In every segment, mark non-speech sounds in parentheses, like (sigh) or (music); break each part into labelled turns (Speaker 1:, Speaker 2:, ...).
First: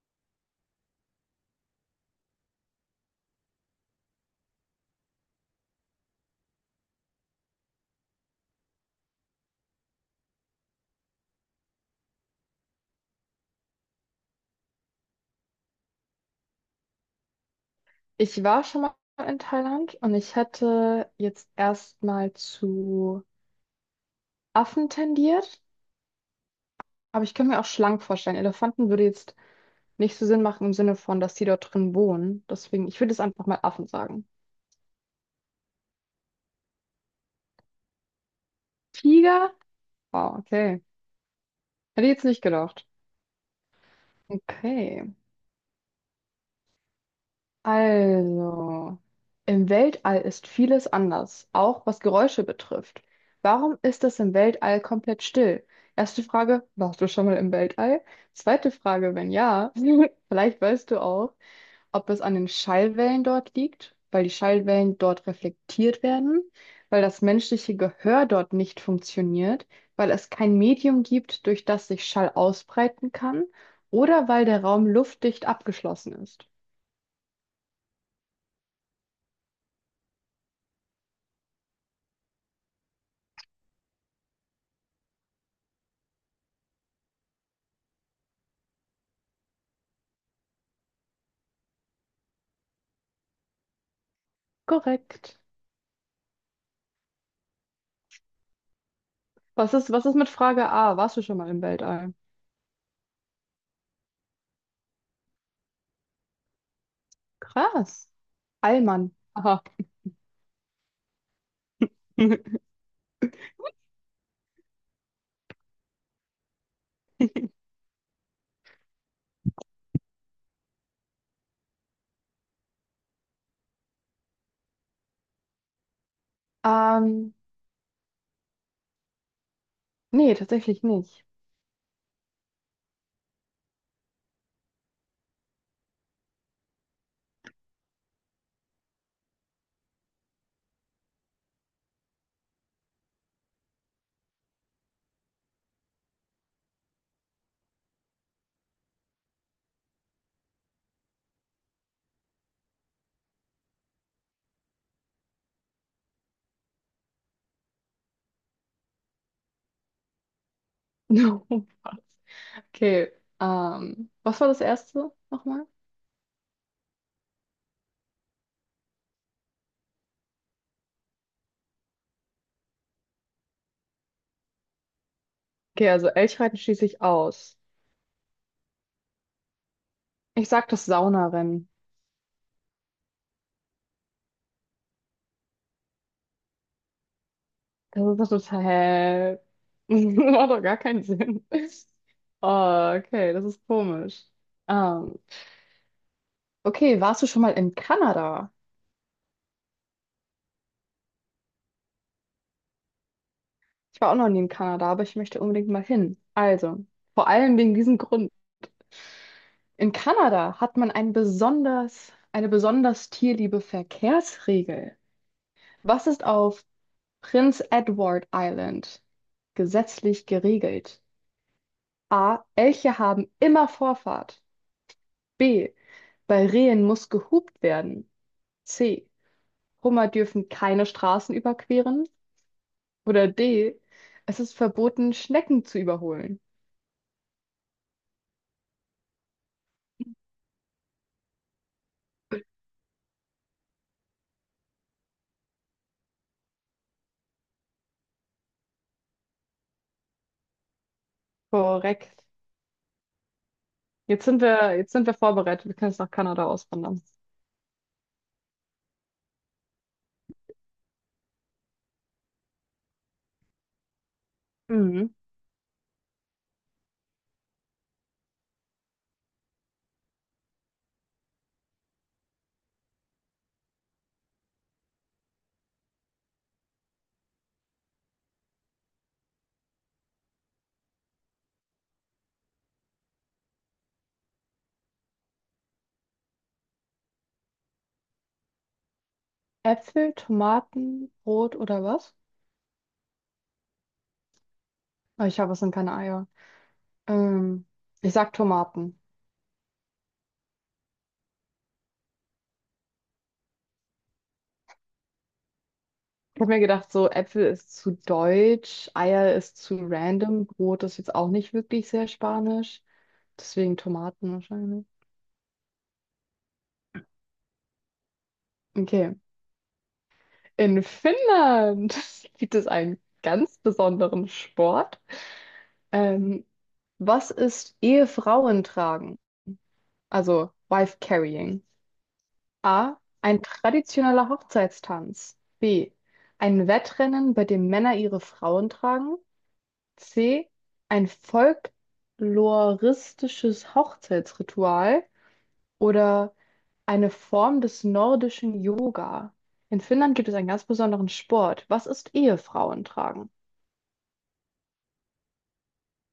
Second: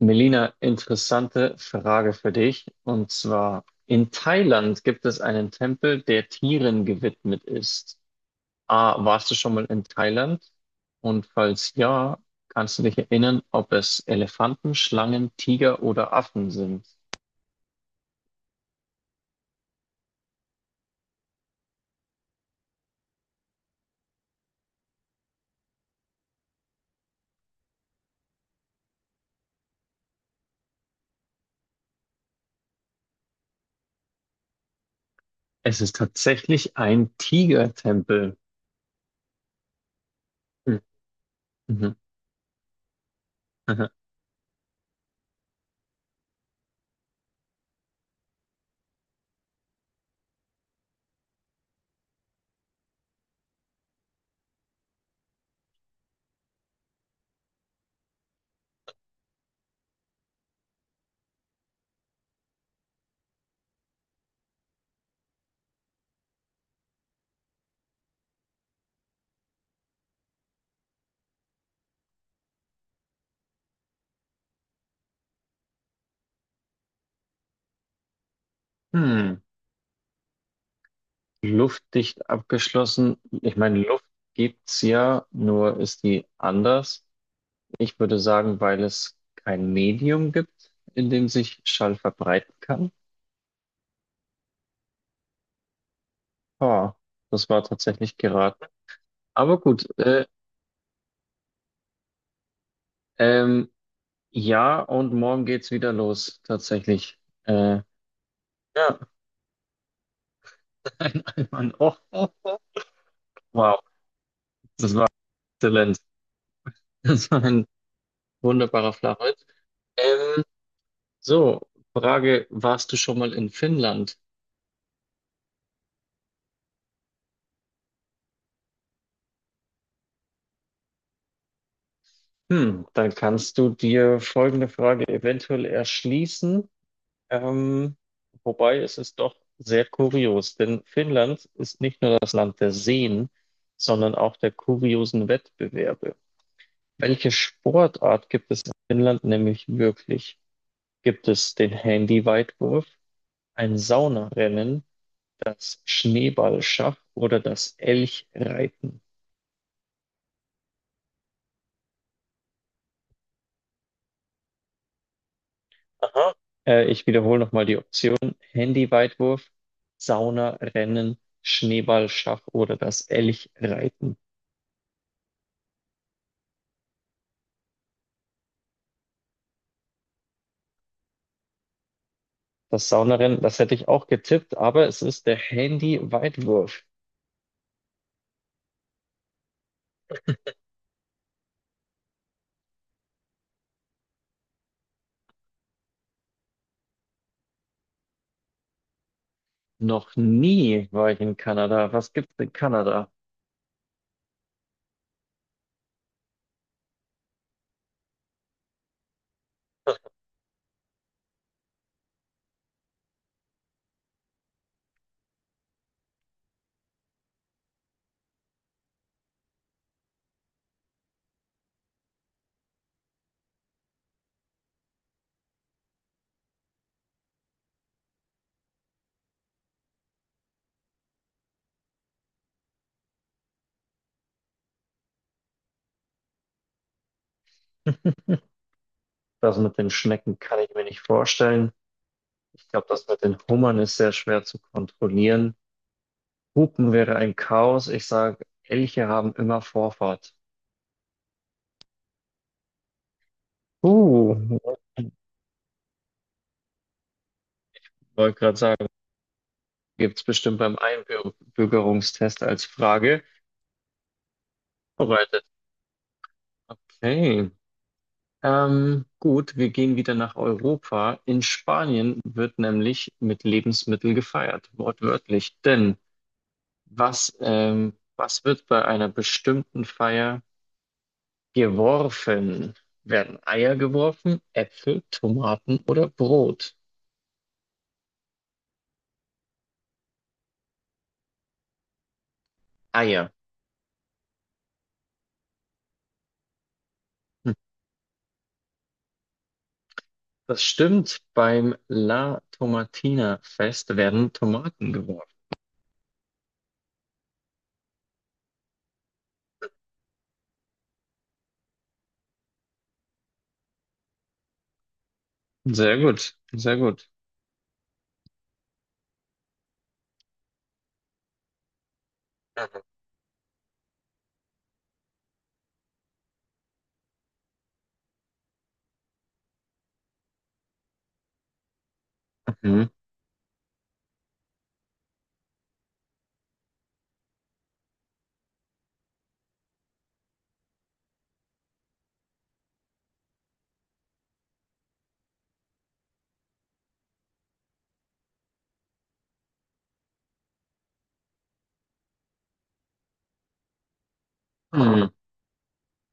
Speaker 1: Melina, interessante Frage für dich. Und zwar, in Thailand gibt es einen Tempel, der Tieren gewidmet ist. A, warst du schon mal in Thailand? Und falls ja, kannst du dich erinnern, ob es Elefanten, Schlangen, Tiger oder Affen sind?
Speaker 2: Ich war schon mal in Thailand und ich hätte jetzt erstmal zu Affen tendiert, aber ich könnte mir auch Schlangen vorstellen. Elefanten würde jetzt nicht so Sinn machen im Sinne von, dass die dort drin wohnen. Deswegen, ich würde jetzt einfach mal Affen sagen.
Speaker 1: Es ist tatsächlich ein Tigertempel.
Speaker 2: Tiger? Wow,
Speaker 1: Hm,
Speaker 2: okay.
Speaker 1: mhm,
Speaker 2: Hätte ich jetzt nicht gedacht.
Speaker 1: mhm.
Speaker 2: Okay. Also, im Weltall ist vieles anders, auch was Geräusche betrifft. Warum ist es im Weltall komplett still? Erste Frage, warst du schon mal im Weltall? Zweite Frage, wenn ja, (laughs) vielleicht weißt du auch, ob es an den Schallwellen dort liegt, weil die Schallwellen dort reflektiert werden, weil das menschliche Gehör dort nicht funktioniert, weil es kein Medium gibt, durch das sich Schall ausbreiten kann, oder weil der Raum luftdicht abgeschlossen ist.
Speaker 1: Hm. Luftdicht abgeschlossen. Ich meine, Luft gibt's ja, nur ist die anders. Ich würde sagen, weil es kein Medium gibt, in dem sich Schall verbreiten kann.
Speaker 2: Korrekt.
Speaker 1: Ah, das war tatsächlich geraten. Aber
Speaker 2: Was
Speaker 1: gut,
Speaker 2: ist, was ist mit Frage A? Warst du schon mal im Weltall?
Speaker 1: ähm, ja, und morgen geht's wieder los, tatsächlich. Äh,
Speaker 2: Krass.
Speaker 1: ja,
Speaker 2: Allmann. Aha.
Speaker 1: (laughs) ein Einwand. Oh, oh, oh.
Speaker 2: (laughs)
Speaker 1: Wow, das war exzellent. (laughs) Das war ein wunderbarer Flachwitz. Ähm, so, Frage, warst du schon mal in Finnland?
Speaker 2: Ähm, nee, tatsächlich nicht.
Speaker 1: Hm, dann kannst du dir folgende Frage eventuell erschließen. Ähm, wobei, es ist doch sehr kurios, denn Finnland ist nicht nur das Land der Seen, sondern auch der kuriosen Wettbewerbe. Welche Sportart gibt es in Finnland nämlich wirklich? Gibt es den Handyweitwurf, ein Saunarennen, das Schneeballschach oder das Elchreiten?
Speaker 2: (laughs) Was? Okay. Was war das erste nochmal?
Speaker 1: Aha. Ich wiederhole nochmal die Option. Handyweitwurf, Saunarennen, Schneeballschach oder das Elchreiten.
Speaker 2: Okay, also Elchreiten schließe ich aus. Ich sag das Saunarennen.
Speaker 1: Das Saunarennen, das hätte ich auch getippt, aber es ist der Handy-Weitwurf.
Speaker 2: Das ist doch total. (laughs) Macht doch gar keinen Sinn. Oh, okay, das ist komisch. Ähm, okay, warst du schon mal in Kanada?
Speaker 1: Noch nie war ich in Kanada. Was gibt's in Kanada?
Speaker 2: Ich war auch noch nie in Kanada, aber ich möchte unbedingt mal hin. Also, vor allem wegen diesem Grund. In Kanada hat man eine besonders tierliebe Verkehrsregel. Was ist auf Prince Edward Island gesetzlich geregelt? A. Elche haben immer Vorfahrt. B. Bei Rehen muss gehupt werden. C. Hummer dürfen keine Straßen überqueren. Oder D. Es ist verboten, Schnecken zu überholen.
Speaker 1: Das mit den Schnecken kann ich mir nicht vorstellen. Ich glaube, das mit den Hummern ist sehr schwer zu kontrollieren. Hupen wäre ein Chaos. Ich sage, Elche haben immer Vorfahrt.
Speaker 2: Korrekt. Jetzt
Speaker 1: Uh,
Speaker 2: sind wir, jetzt sind wir vorbereitet. Wir können jetzt nach Kanada auswandern.
Speaker 1: wollte gerade sagen, gibt's bestimmt beim Einbürgerungstest als Frage.
Speaker 2: Mhm.
Speaker 1: Vorbereitet. Okay. Gut, wir gehen wieder nach Europa. In Spanien wird nämlich mit Lebensmittel gefeiert, wortwörtlich. Denn was, was wird bei einer bestimmten Feier geworfen? Werden Eier geworfen, Äpfel, Tomaten oder Brot?
Speaker 2: Äpfel, Tomaten, Brot oder was?
Speaker 1: Eier.
Speaker 2: Oh, ich habe, es sind keine Eier.
Speaker 1: Hm.
Speaker 2: Ähm, ich sag Tomaten.
Speaker 1: Das stimmt, beim La Tomatina Fest werden Tomaten geworfen.
Speaker 2: Ich habe mir gedacht, so Äpfel ist zu deutsch, Eier ist zu random, Brot ist jetzt auch nicht wirklich sehr spanisch. Deswegen Tomaten wahrscheinlich.
Speaker 1: Sehr gut, sehr gut.
Speaker 2: Okay. In Finnland (laughs) gibt es einen ganz besonderen Sport. Ähm, was ist Ehefrauen tragen? Also Wife Carrying.
Speaker 1: Mhm.
Speaker 2: A. Ein traditioneller Hochzeitstanz. B. Ein Wettrennen, bei dem Männer ihre Frauen tragen. C. Ein folkloristisches Hochzeitsritual oder eine Form des nordischen Yoga. In Finnland gibt es einen ganz besonderen Sport. Was ist Ehefrauen tragen?
Speaker 1: Hm.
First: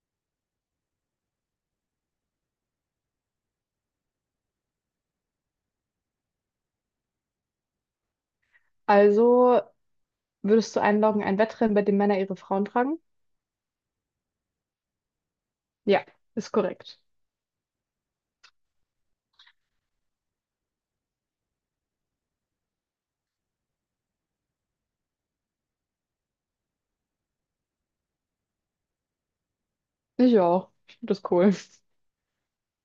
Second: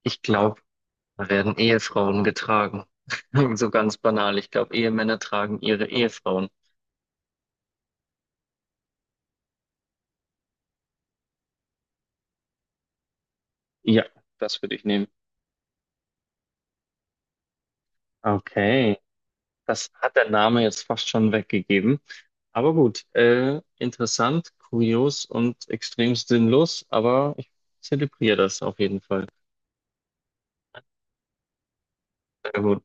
Speaker 1: Ich glaube, da werden Ehefrauen getragen. (laughs) So ganz banal. Ich glaube, Ehemänner tragen ihre Ehefrauen.
Speaker 2: Also würdest du einloggen, ein Wettrennen, bei dem Männer ihre Frauen tragen?
Speaker 1: Ja, das würde ich nehmen.
Speaker 2: Ja, ist korrekt.
Speaker 1: Okay, das hat der Name jetzt fast schon weggegeben. Aber gut, interessant, kurios und extrem sinnlos, aber ich zelebriere das auf jeden Fall.
Speaker 2: Ich auch. Ich finde das cool.
Speaker 1: Sehr gut.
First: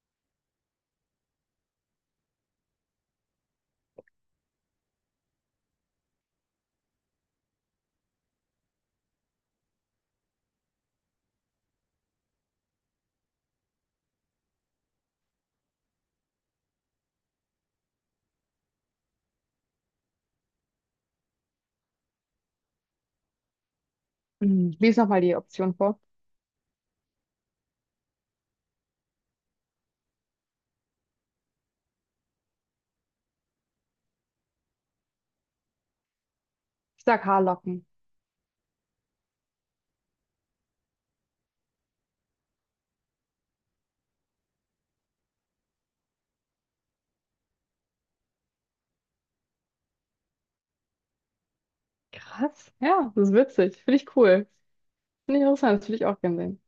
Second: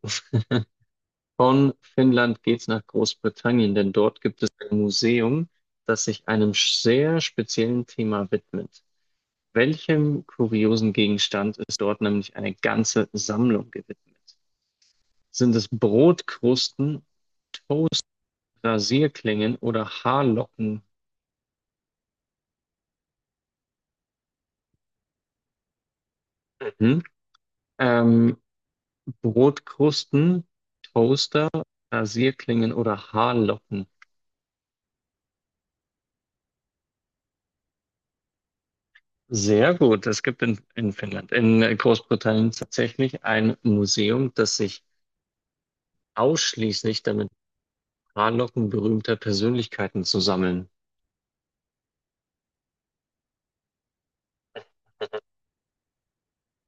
Speaker 1: Von Finnland geht's nach Großbritannien, denn dort gibt es ein Museum, das sich einem sehr speziellen Thema widmet. Welchem kuriosen Gegenstand ist dort nämlich eine ganze Sammlung gewidmet? Sind es Brotkrusten, Rasierklingen oder Haarlocken?
Speaker 2: Hm, lies nochmal die Option vor.
Speaker 1: Mhm. Ähm, Brotkrusten, Toaster, Rasierklingen oder Haarlocken?
Speaker 2: Ich sag Haarlocken.
Speaker 1: Sehr gut. Es gibt in Finnland, in Großbritannien tatsächlich ein Museum, das sich ausschließlich damit Haarlocken berühmter Persönlichkeiten zu sammeln.
Speaker 2: Krass. Ja, das ist witzig. Finde ich cool. Finde ich interessant. Das würde ich auch gerne sehen.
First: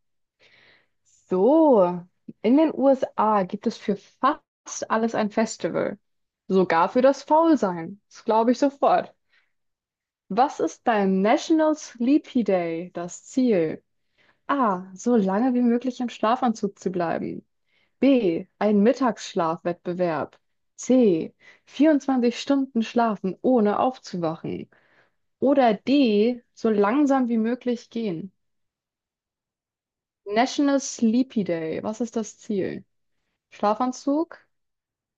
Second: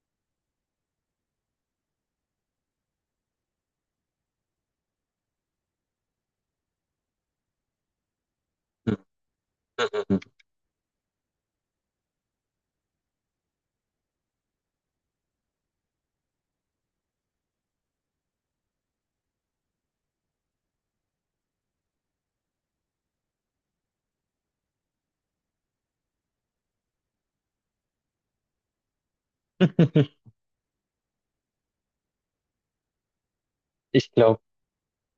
Speaker 2: So, in den USA gibt es für fast alles ein Festival. Sogar für das Faulsein. Das glaube ich sofort. Was ist beim National Sleepy Day das Ziel? A. So lange wie möglich im Schlafanzug zu bleiben. B. Ein Mittagsschlafwettbewerb. C. 24 Stunden schlafen, ohne aufzuwachen. Oder D. So langsam wie möglich gehen.
Speaker 1: (laughs)
Speaker 2: National Sleepy Day. Was ist das Ziel?
Speaker 1: Ich
Speaker 2: Schlafanzug,
Speaker 1: glaube,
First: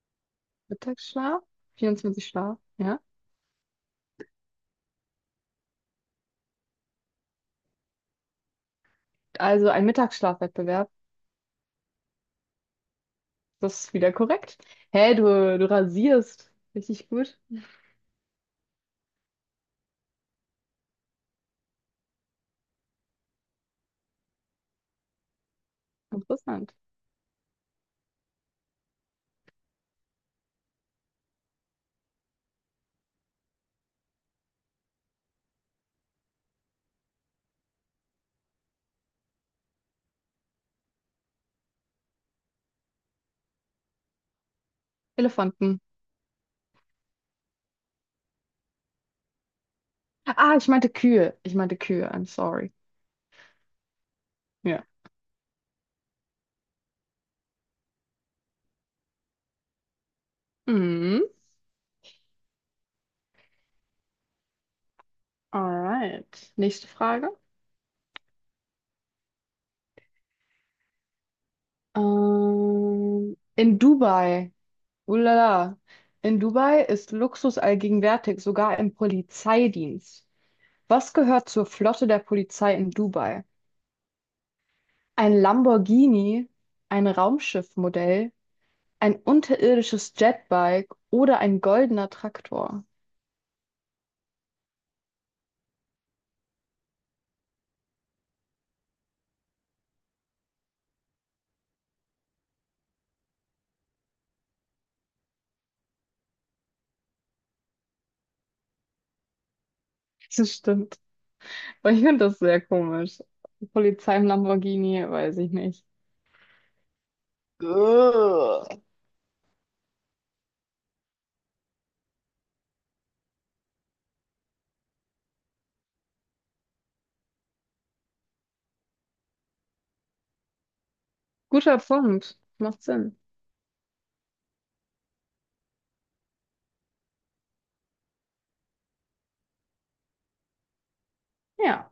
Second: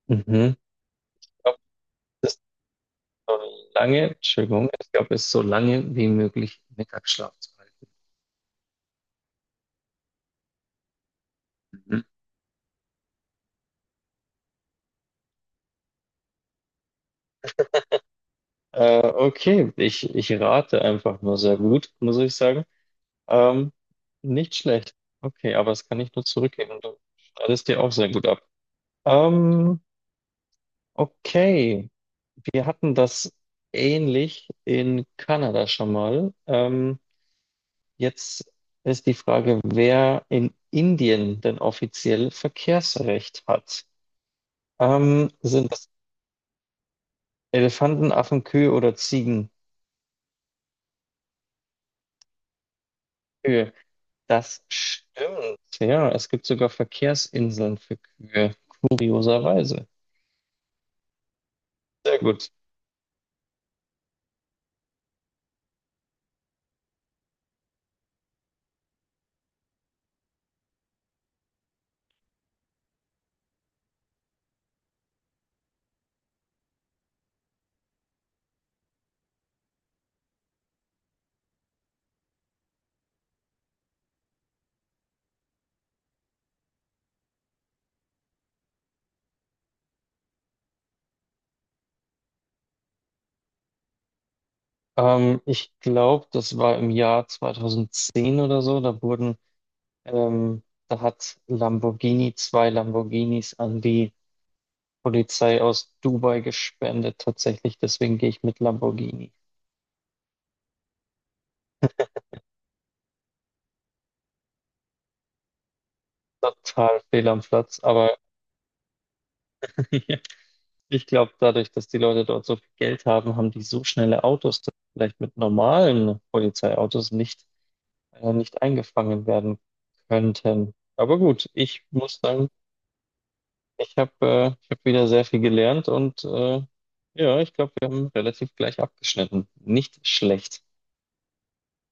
Speaker 1: mhm.
Speaker 2: Mittagsschlaf, 24 Schlaf, ja.
Speaker 1: So lange, Entschuldigung, ich glaube, es ist so lange wie möglich Mittagsschlaf zu halten.
Speaker 2: Also ein Mittagsschlafwettbewerb.
Speaker 1: Mhm.
Speaker 2: Das ist wieder korrekt. Hä, du rasierst. Richtig gut.
Speaker 1: Okay, ich rate einfach nur sehr gut, muss ich sagen. Ähm, nicht schlecht. Okay, aber das kann ich nur
Speaker 2: Interessant.
Speaker 1: zurückgeben. Du schneidest dir auch sehr gut ab. Ähm, okay, wir hatten das ähnlich in Kanada schon mal. Jetzt ist die Frage, wer in Indien denn offiziell Verkehrsrecht hat. Sind
Speaker 2: Elefanten.
Speaker 1: das Elefanten, Affen, Kühe oder Ziegen?
Speaker 2: Ah, ich meinte Kühe. Ich meinte Kühe. I'm sorry.
Speaker 1: Kühe. Das
Speaker 2: Ja.
Speaker 1: stimmt. Ja, es gibt sogar Verkehrsinseln für Kühe. Kurioserweise.
Speaker 2: Mhm.
Speaker 1: Sehr gut.
Speaker 2: Alright. Nächste Frage. In Dubai. Ulala. In Dubai ist Luxus allgegenwärtig, sogar im Polizeidienst. Was gehört zur Flotte der Polizei in Dubai? Ein Lamborghini, ein Raumschiffmodell, ein unterirdisches Jetbike oder ein goldener Traktor? (laughs)
Speaker 1: Ich glaube, das war im Jahr 2010 oder so. Da wurden, da hat Lamborghini 2 Lamborghinis an die Polizei aus Dubai gespendet. Tatsächlich, deswegen gehe ich mit Lamborghini.
Speaker 2: Das stimmt. Aber ich finde das sehr komisch. Polizei im Lamborghini, weiß ich nicht.
Speaker 1: Total fehl am Platz, aber
Speaker 2: Ugh.
Speaker 1: (laughs) ja. Ich glaube, dadurch, dass die Leute dort so viel Geld haben, haben die so schnelle Autos, dass vielleicht mit normalen Polizeiautos nicht, nicht eingefangen werden könnten. Aber gut,
Speaker 2: Guter
Speaker 1: ich muss
Speaker 2: Punkt.
Speaker 1: sagen,
Speaker 2: Macht Sinn.
Speaker 1: ich habe ich hab wieder sehr viel gelernt und ja, ich glaube, wir haben relativ gleich abgeschnitten. Nicht schlecht.
Speaker 2: Ja.